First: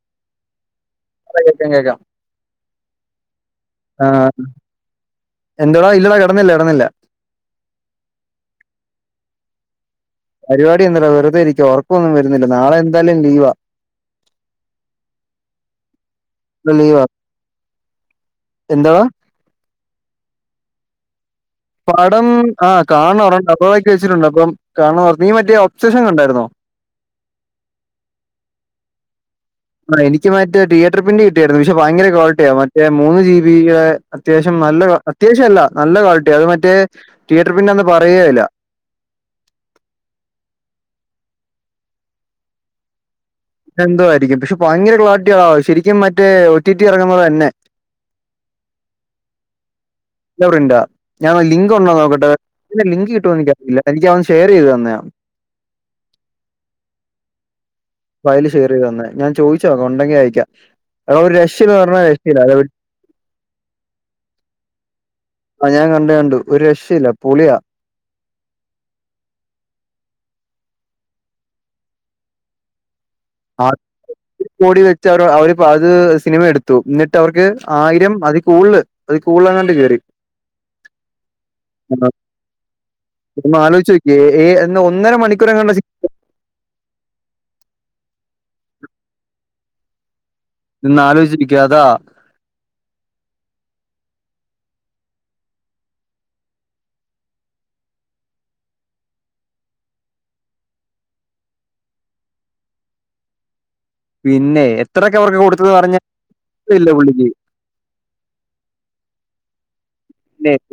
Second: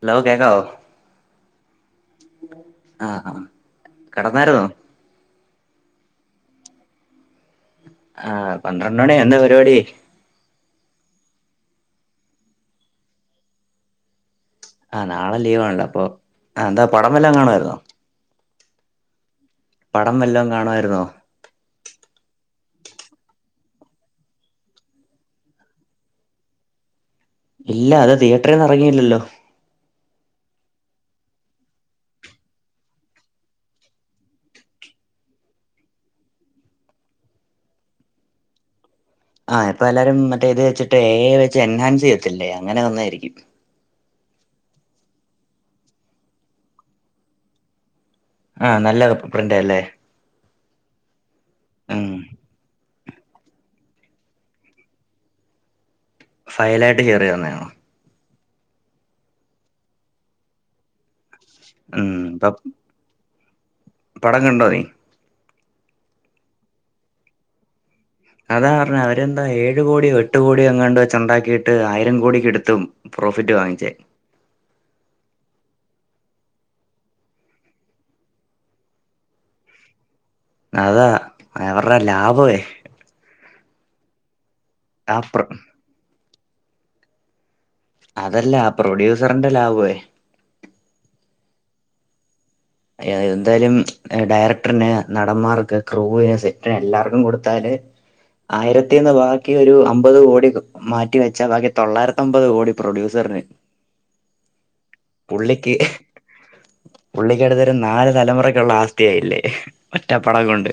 Hello കേക്കാവോ കേക്കാം കേക്കാം ആഹ് ആഹ് കെടന്നായിരുന്നോ എന്തുവാ ഇല്ലട കെടന്നില്ല കെടന്നില്ല ആഹ് പന്ത്രണ്ട് മണി എന്തുവാ പരിപാടി പരിപാടി എന്തുവാട വെറുതെ ഇരിക്കുവ ഉറക്കൊന്നും വരുന്നില്ല നാളെ എന്തായാലും ലീവാ ആഹ് നാളെ ലീവ് ആണല്ലോ അപ്പൊ എന്താ പടം വല്ലോം കാണുവായിരുന്നോ എന്തോ പടം വല്ലോം കാണുവായിരുന്നോ പടം ആഹ് കാണറണ്ട് അപ്‌ലോഡാക്കി വെച്ചിട്ടുണ്ട് അപ്പം കാണണം നീ മറ്റേ ഒബ്സഷൻ കണ്ടാരുന്നോ ഇല്ല അത് തിയേറ്ററിന്ന് എറങ്ങിയില്ലല്ലോ ആഹ് എനിക്ക് മറ്റേ തിയേറ്റർ പ്രിൻ്റ് കിട്ടിയായിരുന്നു പക്ഷെ ഭയങ്കര ക്വാളിറ്റിയാ മറ്റേ മൂന്ന് ജി ബീടെ അത്യാവശ്യം നല്ല അത്യാവശ്യം അല്ല നല്ല ക്വാളിറ്റിയാ അത് മറ്റേ തിയേറ്റർ പ്രിൻ്റാന്ന് പറയേയില്ല ആഹ് ഇപ്പം എല്ലാരും മറ്റേ ഇത് വെച്ചിട്ട് എ ഐ വെച്ച് എൻഹാൻസ് ചെയ്യത്തില്ലേ അങ്ങനെ വന്നതായിരിക്കും എന്തോവായിരിക്കും പക്ഷെ ഭയങ്കര ക്ലാരിറ്റി ആടാ ശരിക്കും മറ്റേ ഒ റ്റി റ്റി ഇറങ്ങുന്നപോലെതന്നെ ആഹ് നല്ല പ്രിന്റാ അല്ലേ നല്ല പ്രിന്റാ ഞാൻ ആ ലിങ്ക് ഉണ്ടോന്നു ഉം നോക്കട്ടെ ഇതിൻ്റെ ലിങ്ക് കിട്ടോന്ന് എനിക്കറിയത്തില്ല. എനിക്ക് അവൻ ഷെയർ ചെയ്ത് തന്നയാ ഫയലായിട്ട് കേറിവന്നെയാണോ? ഫയല് ഷെയർ ചെയ്ത് തന്നയാ ഞാൻ ചോദിച്ചു നോക്കാം ഉണ്ടെങ്കി അയക്കാം അതൊരു രക്ഷയില്ലെന്ന് പറഞ്ഞാ ഉം രക്ഷയില്ല ഇപ്പൊ അത്‌ പടം കണ്ടോ നീ? ആഹ് ഞാൻ കണ്ട് കണ്ട് ഒരു രക്ഷയില്ല പൊളിയാ അതാ പറഞ്ഞെ അവരെന്താ ഏഴു കോടിയോ എട്ട് കോടിയോ അങ്ങാണ്ട് വെച്ച് ഉണ്ടാക്കിയിട്ട് ആയിരം കോടിക്കെടുത്തും പ്രോഫിറ്റ് വാങ്ങിച്ചേ കോടി വെച്ച് അവർ അവര് അത് സിനിമ എടുത്തു എന്നിട്ട് അവർക്ക് ആയിരം അതി കൂടുതല് അതി കൂടുതലെങ്ങാണ്ട് കേറി അതാ അവർടെ ലാഭവേ ഒന്ന് ആലോചിച്ചു നോക്കിയേ എഹ് എന്ന ഒന്നര ആ പ്ര മണിക്കൂറങ്ങാണ്ടാ സി അതല്ല ആ പ്രൊഡ്യൂസറിന്റെ ലാഭവേ ഇരുന്ന് ആലോചിച്ചിരിക്കും അതാ അയെ എന്തായാലും ഡയറക്ടറിന് നടന്മാർക്ക് ക്രൂവിന് സെറ്റിന് എല്ലാർക്കും കൊടുത്താല് ആയിരത്തീന്ന് ബാക്കി ഒരു അമ്പത് കോടി മാറ്റിവെച്ചാ ബാക്കി തൊള്ളായിരത്തമ്പത് കോടി പ്രൊഡ്യൂസറിന് പിന്നെ എത്രയൊക്കെ അവർക്ക് കൊടുത്തന്ന് പറഞ്ഞാ പുള്ളിക്കടുത്ത് ഒരു നാല് തലമുറക്കുള്ള ആസ്തിയായില്ലേ ഒറ്റപ്പടം പിന്നെ കൊണ്ട്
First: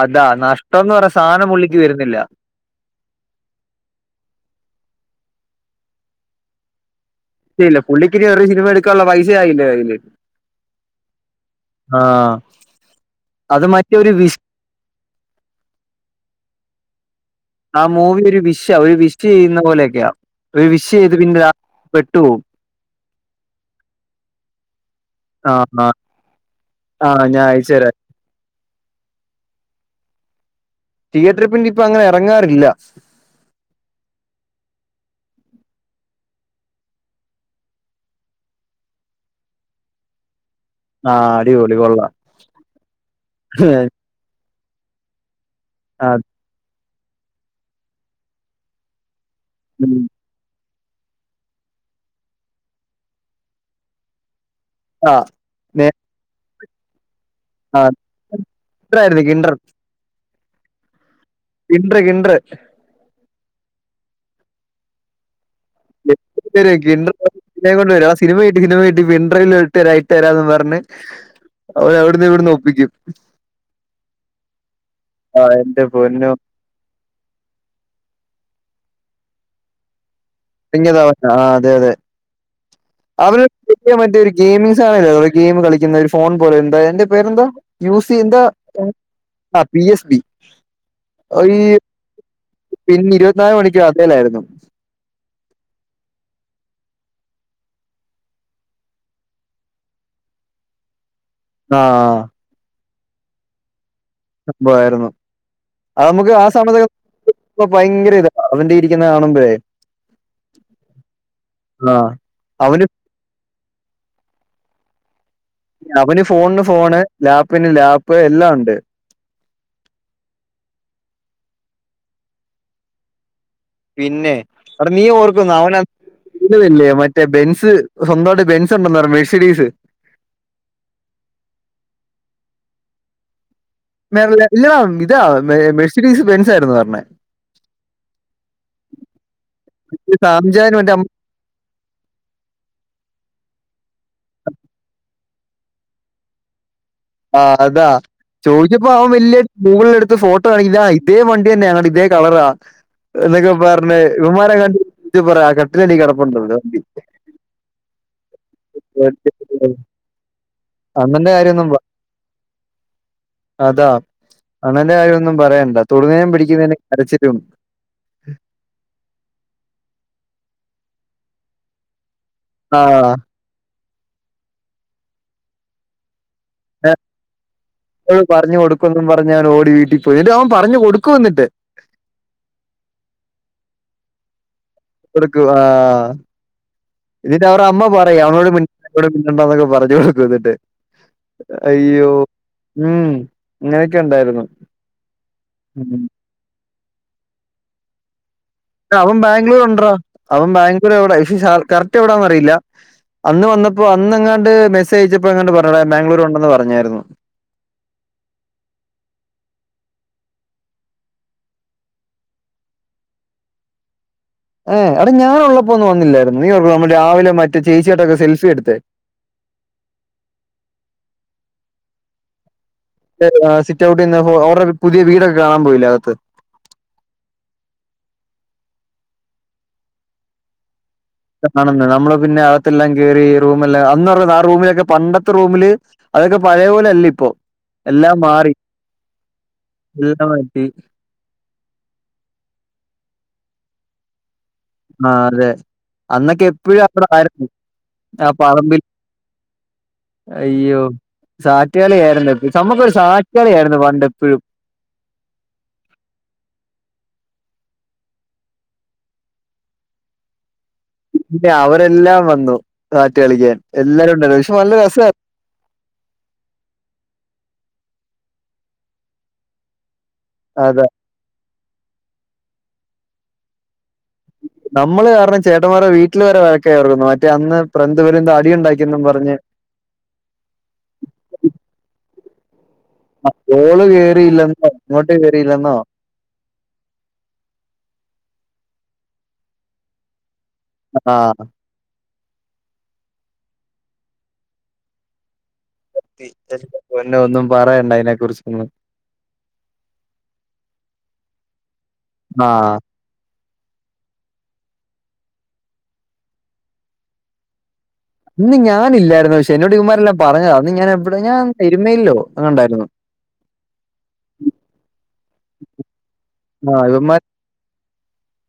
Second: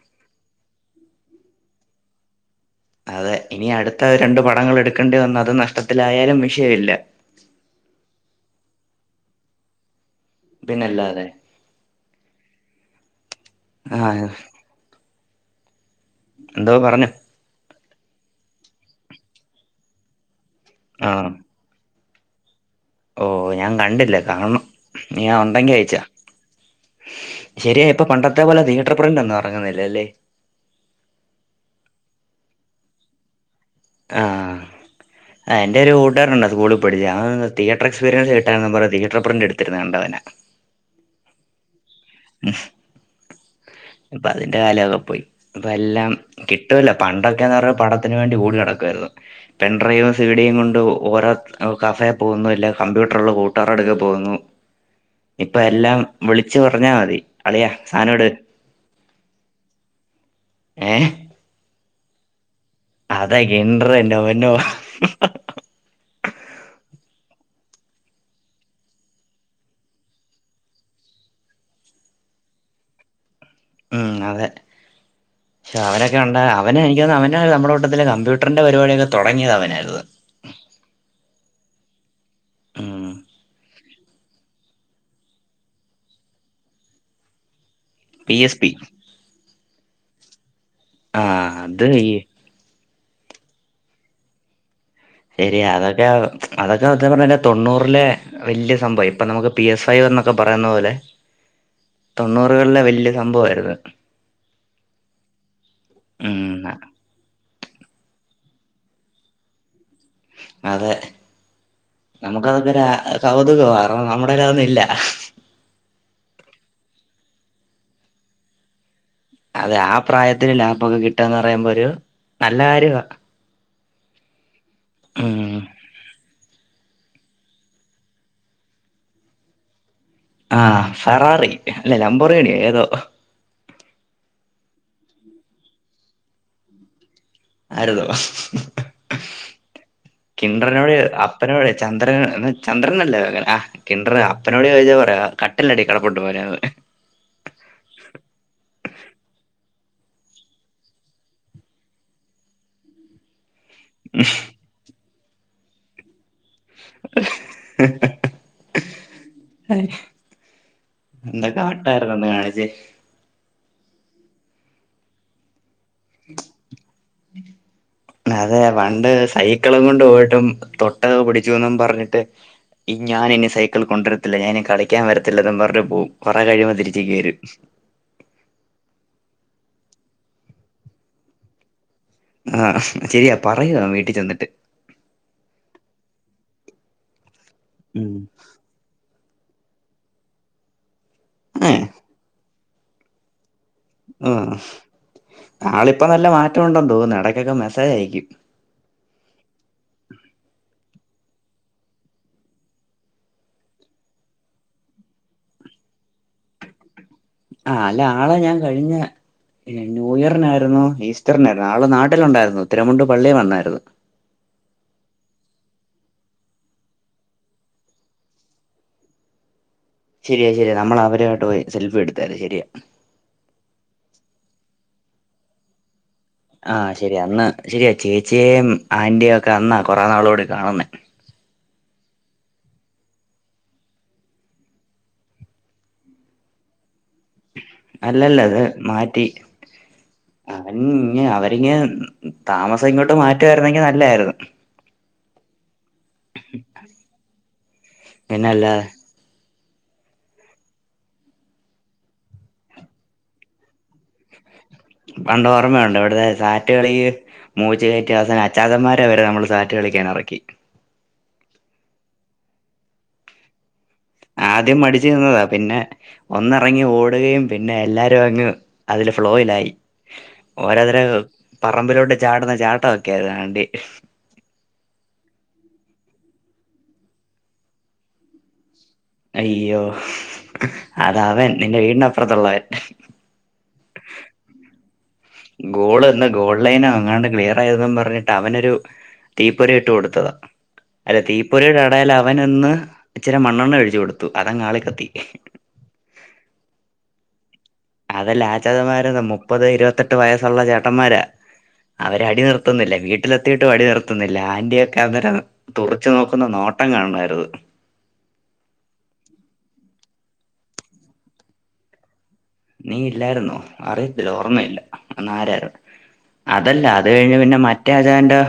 അതാ നഷ്ട്ടന്ന് പറഞ്ഞ സാധനം പുള്ളിക്ക് വരുന്നില്ല അതെ ഇനി അടുത്ത രണ്ടു പടങ്ങൾ എടുക്കേണ്ടി വന്നു അത് നഷ്ടത്തിലായാലും വിഷയല്ല യില്ല പുള്ളിക്ക് വേറെ സിനിമ എടുക്കാനുള്ള പൈസ ആയില്ലേ അതില് പിന്നല്ലാതെ ആഹ് അത് മറ്റൊരു ആഹ് വിസ് എന്തോ പറഞ്ഞു ആ മൂവി ഒരു വിഷ് ഒരു വിഷ് ചെയ്യുന്ന പോലെയൊക്കെയാ ഒരു വിഷ് ചെയ്ത് ആഹ് പിന്നെ അ പെട്ടുപോവും ഓ ഞാൻ കണ്ടില്ല കാണണം നീ ആ ആഹ് ഉണ്ടെങ്കി ആഹ് അയച്ചുതാ ആഹ് ഞാൻ അയച്ചു തരാം അതേപോലെ തിയേറ്റർ പ്രിൻ്റ് ഒന്നും ഇറങ്ങുന്നില്ല അല്ലേ തിയേറ്റർ പ്രിൻ്റ് ഇപ്പൊ അങ്ങനെ ഇറങ്ങാറില്ല ആഹ് ആ എൻ്റെ ഒരു കൂട്ടുകാരൻ ഉണ്ട് സ്കൂളിൽ പഠിച്ച അതന്ന് തിയറ്റർ എക്സ്പീരിയൻസ് കിട്ടാനാന്ന് പറഞ്ഞ് തീയേറ്റർ പ്രിൻ്റെടുത്തിടുന്നത് കണ്ടു അവൻ ആഹ് അടിപൊളി കൊള്ളാം ഇപ്പം അതിന്റെ കാലവൊക്കെ പോയി അപ്പം എല്ലാം ആഹ് കിട്ടൂല്ല പണ്ടൊക്കെയാന്ന് പറഞ്ഞാൽ പടത്തിന് വേണ്ടി ഓടി നടക്കുമായിരുന്നു പെൺ ഉം ഡ്രൈവ് സിഡിയും കൊണ്ട് ഓരോ കഫേ പോകുന്നു അല്ല കമ്പ്യൂട്ടറുള്ള കൂട്ടുകാരുടടുക്കെ പോകുന്നു ആഹ് ഇപ്പൊ നേ എല്ലാം വിളിച്ചു പറഞ്ഞാ മതി അളിയ ആഹ് സാധനമെട് കിണ്ടറായിരുന്നു കിണ്ടർ ഏഹ് കിണ്ടറ് കിണ്ടറ് അതെ ഗിണ്ടറ് നോ നോ [unintelligible] ഗിണ്ടറ് [unintelligible] സിനിമയും കൊണ്ടു വരും ആ സിനിമ കിട്ടി പിൻഡ്രൈവിലിട്ട് ഇട്ട് ഇട്ട്തരാന്ന് പറഞ്ഞ് അവനവിടുന്നും ഇവിടിന്നും ഒപ്പിക്കും ഉം അതെ ആഹ് എന്റെ അവനൊക്കെ പൊന്നോ. ഉണ്ടായാ അവനെ എനിക്ക് തോന്നി അവൻ്റെ നമ്മുടെ കൂട്ടത്തിൽ കമ്പ്യൂട്ടറിന്റെ പരിപാടിയൊക്കെ തുടങ്ങിയത് അവനായിരുന്നു പിന്നതോ ആഹ് അതെ അതെ ഉം അവര്ൻറ്റിയ ഒരു ഗെമി ആണല്ല ഗെയിം കളിക്കുന്ന ഒരു ഫോൺ പോലെ എന്താ എന്റെ പേരെന്താ യൂസ് ചെയ്യന്ത പി എസ് പി ആ പി എസ് ബി ആ അത് ഈ പിന്നെ ഇരുപത്തിനാല് മണിക്ക് അതേലാരുന്നു ശരി അതൊക്കെ അതൊക്കെ സത്യം പറഞ്ഞാ തൊണ്ണൂറിലെ വല്യ സംഭവാ ഇപ്പൊ നമുക്ക് പി എസ് ഐ എന്നൊക്കെ പറയുന്ന പോലെ ആഹ് തൊണ്ണൂറുകളിലെ വല്യ സംഭവാരുന്നു സംഭവാരുന്നു അ നമുക്ക് ആ ഉം സമയത്ത് ഇ ഭയങ്കര ഇതാ അവന്റെ ഇരിക്കുന്ന കാണുമ്പോഴേ അതെ ആഹ് നമുക്ക അതൊക്കെ അവന് കൗതുകം കാരണം നമ്മുടെലദോന്നും ഇല്ല അവന് ഫോണിന് ഫോണ് ലാപ്പിന് ലാപ്പ് എല്ലാം ഉണ്ട് അതെ ആ പ്രായത്തില് ലാപ്പൊക്കെ കിട്ടുകാന്ന് പറയുമ്പോ ഒരു നല്ല കാര്യവാ പിന്നെ അവിടെ നീ ഓർക്കുന്നോ ഉം അവ [unintelligible] മ മറ്റേ ബെൻസ് സ്വന്തമായിട്ട ബെൻസ് ഉണ്ടെന്ന് പറ മെർസിഡീസ് ആഹ് ഫറാറി അല്ല ലമ്പോർഗിണിയോ ഏതോ മ ഇല്ല ഇതാ മെസിഡീസ് ബെൻസ് ആരുന്ന് പറഞ്ഞെ ആയിരുന്നോ ഹ് ഹ് ഹ് സാംജാനും എന്റെ കിന്റ്രനൊട് അമ്മ അപ് അപ്പ ചന്ദ്രൻ ചന്ദ്രനല്ലേ വേഗനാ അ കിണ്ടർ അപ്പനോട് ചോദിച്ചാ പറയാ കട്ടിലടി കെടപ്പുണ്ടു മോനേന്ന് ആ അതാ ചോദിച്ചപ്പോ അവൻ വലിയ ഗൂഗിളിൽ എടുത്ത് ഫോട്ടോ കാണിക്കി ഇതാ ഇതേ വണ്ടി തന്നെയ ഇതേ കളറാ എന്നൊക്കെ പറഞ്ഞ് ഇവൻമാരെ കണ്ട് പറ ആ കട്ടിലെടെ കെടപ്പുണ്ടല്ലോ ഹ് ഹഹ [unintelligible] ഒന്ന് കാണിച്ചേ അതാ അണ്ണന്റെ കാര്യൊന്നും പറയണ്ട തൊടുന്നേനും പിടിക്കുന്നതിനും കരച്ചിലും അതെ പണ്ട് സൈക്കിളും കൊണ്ട് പോയിട്ടും തൊട്ട് പിടിച്ചുന്നും പറഞ്ഞിട്ട് ആ ഈ ഞാനിനി സൈക്കിൾ കൊണ്ടുവരത്തില്ല ഞാന് ഇനി കളിക്കാൻ വരത്തില്ല അതും പറഞ്ഞു പോവും കൊറെ കഴിയുമ്പോ തിരിചിങ്ങ് വരും പറഞ്ഞ് കൊടുക്കെന്നും പറഞ്ഞ് അവൻ ഓടി വീട്ടിൽ പോയിട്ട് അവൻ പറഞ്ഞു കൊടുക്കും എന്നിട്ട് ആഹ് ശരിയാ പറയൂം അവൻ വീട്ടിൽ ചെന്നിട്ട് കൊടുക്കും ആ എന്നിട്ട് അവർട അമ്മ ഉം പറയും അവനോട് ടെ മിണ്ടണ്ടാന്നൊക്കെ പറഞ്ഞു കൊടുക്കും എന്നിട്ട് ഏഹ് അയ്യോ ഉം അങ്ങനെയൊക്കെ ആ ഉണ്ടായിരുന്നു ഉം. ആളിപ്പ നല്ല മാറ്റംണ്ടെന്ന് തോന്നുന്നു ഇടക്കൊക്കെ മെസ്സേജ് അയക്കും അവൻ ബാംഗ്ലൂരുണ്ട്രോ അവൻ ബാംഗ്ലൂർ എവിടൊ പക്ഷ കറക്റ്റ് എവിടാന്നറിയില്ല അന്ന് വന്നപ്പോ അന്ന് എങ്ങാണ്ട് മസ്സേജ്യച്ചപ്പോ എങ്ങാണ്ട് പറഞ്ഞ് ബാംഗ്ലൂർ ഉണ്ടെന്ന് പറഞ്ഞായിരുന്നു ആ അല്ല ആളെ ഞാൻ കഴിഞ്ഞ ഇല്ല ന്യൂയറിനായിരുന്നു ഈസ്റ്ററിനായിരുന്നു ആൾ നാട്ടിലുണ്ടായിരുന്നു ഉത്തരണ്ട് പള്ളി വന്നായിരുന്നു ഏഹ് അട ഞാനുള്ളപ്പോ ഒന്ന് വന്നില്ലായിരുന്നു നീ ഓർക്കുന്നോ നമ്മൾ രാവിലെ മറ്റേച്ചിയേട്ടൊക്കെ സെൽഫി എടുത്ത ശരിയ ശരിയാ നമ്മള് അവരുമായിട്ട് പോയി സെൽഫി എടുത്താരുന്ന് ശരിയാ സിറ്റ് ഔട്ട് നിന്നപ്പോ അവർടെ പുതിയ വീടൊക്കെ കാണാൻ പോയില്ലെ അകത്ത് ആഹ് ശരി അന്ന് ശരിയാ ചേച്ചിയേം ആന്റിയേം ഒക്കെ അന്നാ കുറെ നാള് കൂടി കാണുന്നേ കാണുന്ന നമ്മള് പിന്നെ അകത്തെല്ലാം കേറി റൂമെല്ലാം അന്നറ ആ റൂമിലൊക്കെ പണ്ടത്തെ റൂമില് അതൊക്കെ പഴയ പോലല്ല ഇപ്പൊ എല്ലാം അല്ലല്ല മാറി അത് മാറ്റി എല്ലാം മാറ്റി അവൻ [unintelligible] ഇഞ്ഞ് താമസം ഇങ്ങോട്ട് മാറ്റുവാരുന്നെങ്കിൽ നല്ലാരുന്നു ആ അതെ അന്നൊക്കെ എപ്പഴും അവിടെ ആരുന്നു ആ പിന്നല്ലാ പറമ്പിൽ [unintelligible] അയ്യോ സാറ്റ്കളിയായിരുന്ന നമുക്കൊരു സാറ്റ്കളിയാരുന്നു പണ്ട് എപ്പോഴും പണ്ട് ഓർമ്മയുണ്ട് ഇവിട്ത്തെ സാറ്റ് കളി മൂച്ച കേറ്റി അവസാനം അച്ചാച്ചന്മാരെവരെ നമ്മള് സാറ്റ് കളിക്കാൻ ഇറക്കി പിന്നെ അവരെല്ലാം വന്നു സാറ്റ് കളിക്കാൻ എല്ലാരും ഉണ്ടായിരുന്നു പക്ഷെ ആദ്യം നല്ല മടിച്ചു രസമായിരുന്നു നിന്നതാ പിന്നെ ഒന്നിറങ്ങി ഓടുകയും പിന്നെ എല്ലാരും അങ്ങ് അതില് ഫ്ലോയിലായി അതെ ഓരോരുത്തര് പറമ്പിലോട്ട് ചാടുന്ന ചാട്ടവൊക്കൊയാ കാണണ്ടെ നമ്മള് കാരണം ചേട്ടന്മാരെ വീട്ടില് വരെ വയക്കാർന്നു മറ്റേ അന്ന് [unintelligible] അടിയ ഉണ്ടാക്കിയെന്നും പറഞ്ഞു അയ്യോ അതാ അവൻ നിന്റെ വീടിനപ്പുറത്തുള്ളവൻ ആ ബോള് കേയറിയില്ലെന്ന് പറഞ്ഞ് ഗോള് എ ഓൺലൈനോ അങ്ങാണ്ട് ക്ലിയർ ആയതും പറഞ്ഞിട്ട് അവനൊരു തീപ്പൊരി ഇട്ട് കൊടുത്തതാ അല്ല ആഹ് തീപ്പൊരയുടെ അടേൽ അവൻന്ന് ഇച്ചിരി മണ്ണെണ്ണ ഒഴിച്ചു കൊടുത്തു അതാങ്ങ് ആളി കത്തി പിന്ന എൻ്റ പൊന്നോ ഒന്നും പറയണ്ട അതിനെ അതെല്ലേ കുറിച്ചൊന്നും [unintelligible] മുപ്പത് ഇരുപത്തെട്ട് വയസ്സുള്ള ചേട്ടന്മാരാ അവര് അടി ആഹ് നിർത്തുന്നില്ല വീട വീട്ടിലെത്തിയിട്ടും അടി നിർത്തുന്നില്ല ആന്റിയൊക്കെ അന്നേരം തുറിച്ചു നോക്കുന്ന നോട്ടം കാണണമായിരുന്ന് ഇന്ന് ഞാനില്ലായിരുന്നു പക്ഷെ എന്നോട് ഇവമ്മാരെല്ലാം പറഞ്ഞതാ അന്ന് ഞാൻ എവിടെ ഞാൻ എരുമേലിലൊ നീ ഇല്ലായിരുന്നോ അറിയത്തില്ല ഓർമ്മയില്ല അന്നാരാരുന്നു അതല്ല ആഹ് അത് ഇവന്മാർ കഴിഞ്ഞ് പിന്നെ മറ്റ പ രാജാന്റെ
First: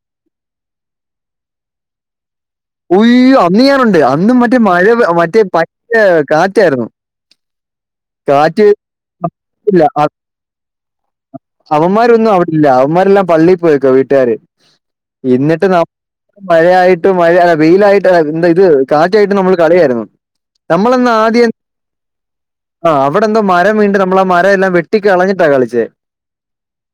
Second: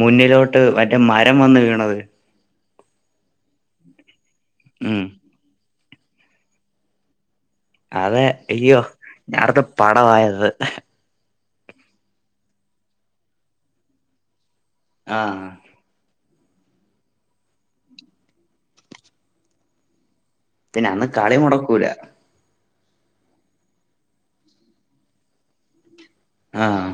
മുന്നിലോട്ട് മറ്റേ മരം വന്ന് വീണത് ഒയ്യോ അന്ന് ഞാനുണ്ട് അന്നും മറ്റേ മഴ ഉം മറ്റേ പറ്റ കാറ്റായിരുന്നു അതെ കാറ്റ് അയ്യോ ഞാനൊക്കെ ഇല്ല പടവായി അന്ന് അവന്മാരൊന്നും അറിഞ്ഞില്ല അവന്മാരെല്ലാം പള്ളി പോയേക്കുവ വീട്ടുകാര് ആഹ് എന്നിട്ട് ന മഴയായിട്ടും മഴ അല്ല വെയിലായിട്ട് എന്താ ഇത് കാറ്റായിട്ടും നമ്മള് കളിയാരുന്നു പിന്നെ അന്ന് നമ്മളന്ന് കളി ആദ്യം മുടക്കൂല ആഹ് അവിടെന്തോ മരം വീണ്ടണ്ട് നമ്മള് ആഹ് മരം എല്ലാം വെട്ടിക്ക് കളഞ്ഞിട്ടാ കളിച്ചേ ആഹ്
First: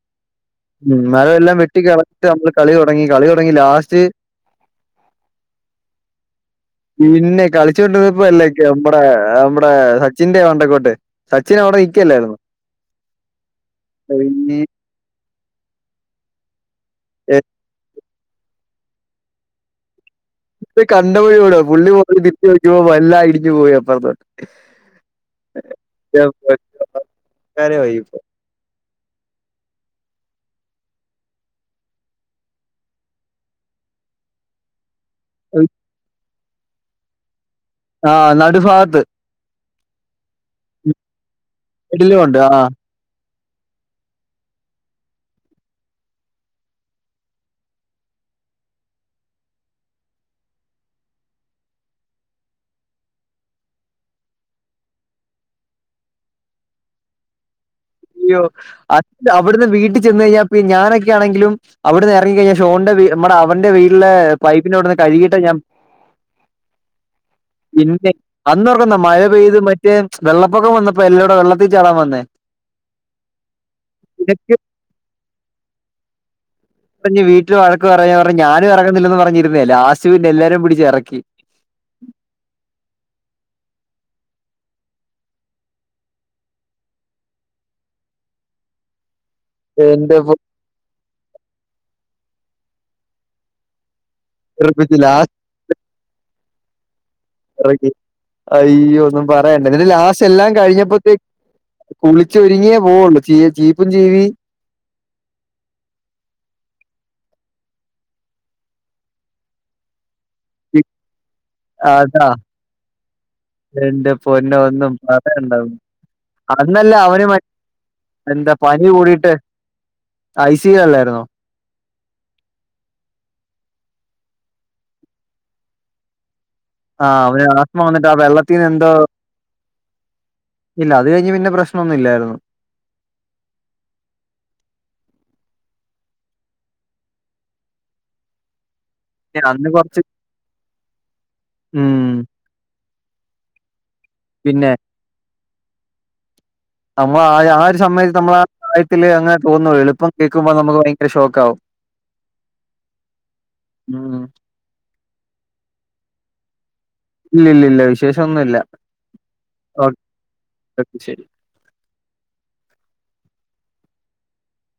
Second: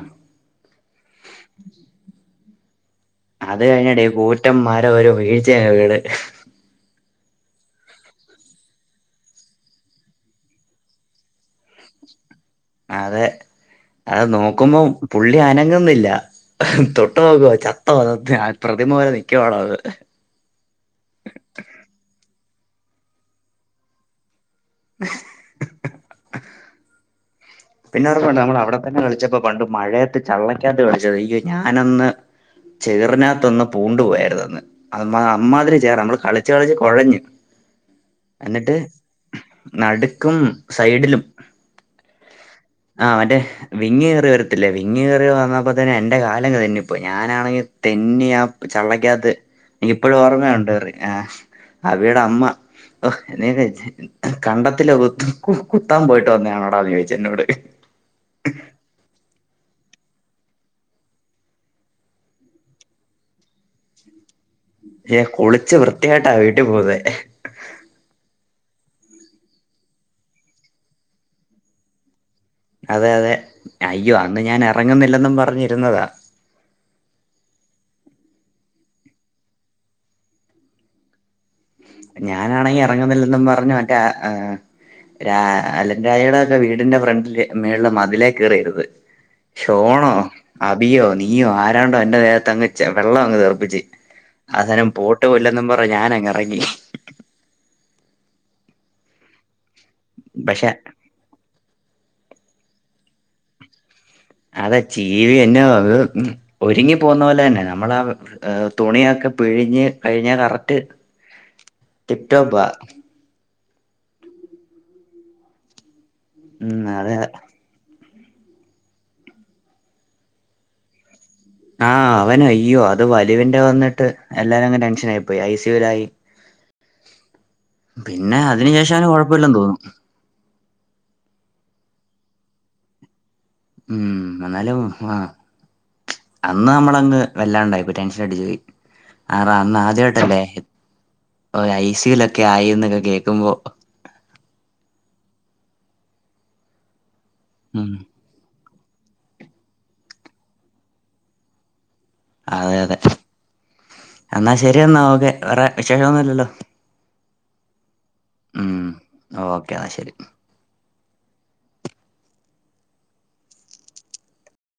ഉം മഴമെല്ലാം വെട്ടി കള് നമ്മള് കളി തുടങ്ങി കളി തുടങ്ങി അത് കഴിഞ്ഞ ലാസ്റ്റ് ടെ ഈ കൂറ്റന്മാരെ ഒരു വീഴ്ചയങ്ങ് വീണ് പിന്നെ കളിച്ചോണ്ടിക്കുന്നപ്പ അല്ലേ നമ്മടെ നമ്മടെ സച്ചിന്റെ മണ്ടക്കോട്ട് സച്ചിൻ അവിടെ നിക്കല്ലായിരുന്നു അതെ അത് ഈ നോക്കുമ്പോം പുള്ളി ആനങ്ങൊന്നില്ല തൊട്ട് നോക്കുവോ ചത്തോ അഹ് ഞാൻ പ്രതിമ പോലെ നിക്കവാണോ അത് ഈ കണ്ടപ്പോഴടാ പുള്ളി പോയി തിരി വെക്ക പോ എല്ലാം അടിഞ്ഞു പോയിപ്പറന്നോട്ട് [inaudible] പിന്നെ ഓപ്പുണ്ട് നമ്മൾ അവിടെത്തന്നെ കളിച്ചപ്പോ പണ്ട മഴയത്ത് ചള്ളയ്ക്കകത്ത് കളിച്ചത് ഈ ഞാനന്ന് ചേറിനകത്തൊന്ന് പൂണ്ടു പോയായിരുന്ന് അന്ന് അഹ് അമ്മാതിരി ചേരാ നമ്മള് കളിച്ചു കളിച്ചു കുഴഞ്ഞു ആ എന്നിട്ട് നടുഭാഗത്ത് നടുക്കും സൈഡിലും എടലും ഉണ്ട് ആഹ് ആഹ് മറ്റേ വിങ്ങ് കേറി വരത്തില്ലേ വിങ്ങ് കയറി വന്നപ്പോ തന്നെ എന്റെ കാല് അങ്ങ് തെന്നി പോയി ഞാനാണെങ്കിൽ തെന്നിയാ ചള്ളയ്ക്കകത്ത് എനിക്ക് ഇപ്പോഴും ഓർമ്മയുണ്ട് ആഹ് അവിയടെ അമ്മ നീ കണ്ടത്തി കു കുത്താൻ പോയിട്ട് വന്നതണോടാ അത് ചോദിച്ച എന്നോട് അയ്യോ അഹ് അവിടുന്ന് വീട്ടിൽ ചെന്ന് കഴിഞ്ഞാൽ ഞാനൊക്കെ ആണെങ്കിലും അവിടെ നേറങ്ങി കഴിഞ്ഞാ ഷോന്റെ നമ്മടെ അവന്റെ വീട്ടില് പൈപ്പിന ഇവിടുന്ന് ഏഹ് കുളിച്ച് വൃത്തിയായിട്ട ആഹ് വീട്ട് പോന്നേ പിന്നെ അന്ന് ഉറക്കന്നാ മഴ പെയ്ത് മറ്റേ വെള്ളപ്പൊക്കം വന്നപ്പോ എല്ലടെ വെള്ളത്തിൽക്ക് ചാടാൻ വന്നേ അതെ അതെ അയ്യോ അന്ന് ഇതൊക്കെ ഞാൻ ഇറങ്ങുന്നില്ലെന്നും പറഞ്ഞിരുന്നതാ പറഞ്ഞ് വീട്ട വഴക്ക പറഞ്ഞ പറഞ്ഞ് ഞാനും ഇറങ്ങുന്നില്ലന്ന് പറഞ്ഞിരുന്നേല്ലേ ആശുവിന്നെ എല്ലാരും പിടിച്ച് ഇറക്കി ഞാനാണെങ്കിൽ ഇറങ്ങുന്നില്ലെന്നും പറഞ്ഞു മറ്റേ ആഹ് രാ അലൻരായയുടെ ഒക്കെ വീടിന്റെ ഫ്രണ്ടില് മേളില് മതിലേ കയറിയിരന്ന്. ഷോണോ എന്റെ അബിയോ നീയോ ആരാണ്ടോ എന്റെ ദേഹത്ത് അങ്ങ് വെള്ളം അങ്ങ് തെറിപ്പിച്ച്. അന്നേരം പൊന്നൂറുപ്പിച്ച് പോട്ട് ലാസ്റ്റ് പോല്ലെന്നും പറഞ്ഞ് ഞാനങ്ങ ഇറങ്ങി. അയ്യോ ഒന്നും പറയണ്ട നിന്റെ ലാസ്റ്റ് എല്ലാം പക്ഷെ കഴിഞ്ഞപ്പോത്തേക്ക്. കുളിച്ചൊരുങ്ങിയേ പോവൊള്ളൂ ചീ ചീപ്പും ചീവി. അതാ ചീവി എന്നന്നെതൊ വറും. ഒരുങ്ങി പോന്നോലന്ന നമ്മൾ ആഹ് തുണിയൊക്കെ പിഴിഞ്ഞ് കഴിഞ്ഞാ കറക്റ്റ്. [inaudible] ആട്ടാ ടിപ്ടോപ്പാ എന്റെ പൊന്നോ ഒന്നും പറയണ്ടാവും. ഉം അന്നല്ല അതെ അവന് മ എന്താ പനി കൂടിട്ട് ഐ സി അല്ലായിരുന്നോ? ആഹ് അവന അയ്യോ അത് വലിവിന്റെ വന്നിട്ട് എല്ലാരും അങ്ങ് ടെൻഷൻ ആയി പോയി ഐ സിയലായി. ആഹ് അവന് ആസ്മ വന്നിട്ടാ പിന്നെ വെള്ളത്തിന് അതിനു എന്തോ? ശേഷം അവന് കുഴപ്പമില്ലെന്ന് തോന്നുന്നു ഇല്ല അത് കഴിഞ്ഞ് പിന്നെ പ്രശ്നമൊന്നും ഇല്ലായിരുന്നു. ഉം എന്നാലും ആഹ് അന്ന് നമ്മളങ്ങ് വല്ലാണ്ടായി ഇപ്പ ടെൻഷൻ അടിച്ച് പോയി. പിന്നെ ആറ അന്ന് കൊറച്ച് ആദ്യമായിട്ടല്ലേ മ്മ്. ഐസിലൊക്കെ ആയിന്നൊക്കെ കേൾക്കുമ്പോ. പിന്നെ. നമ്മൾ ആഹ് ആയൊരു ഉം സമയത്ത് നമ്മള് ആഹ് [unintelligible] ഇപ്പം കേൾക്കുമ്പോ നല്ല ഷോക്കാവും. അതെ അതെ മ്മ്. എന്നാൽ ശരി എന്നാ ഓക്കെ വേറെ വിശേഷൊന്നുല്ലല്ലോ. ഇല്ല ഇല്ലല്ല വിശേഷശോന്നുല്ല ഓക്കെ എന്നാ ഓഹ് ശരി ശെരി.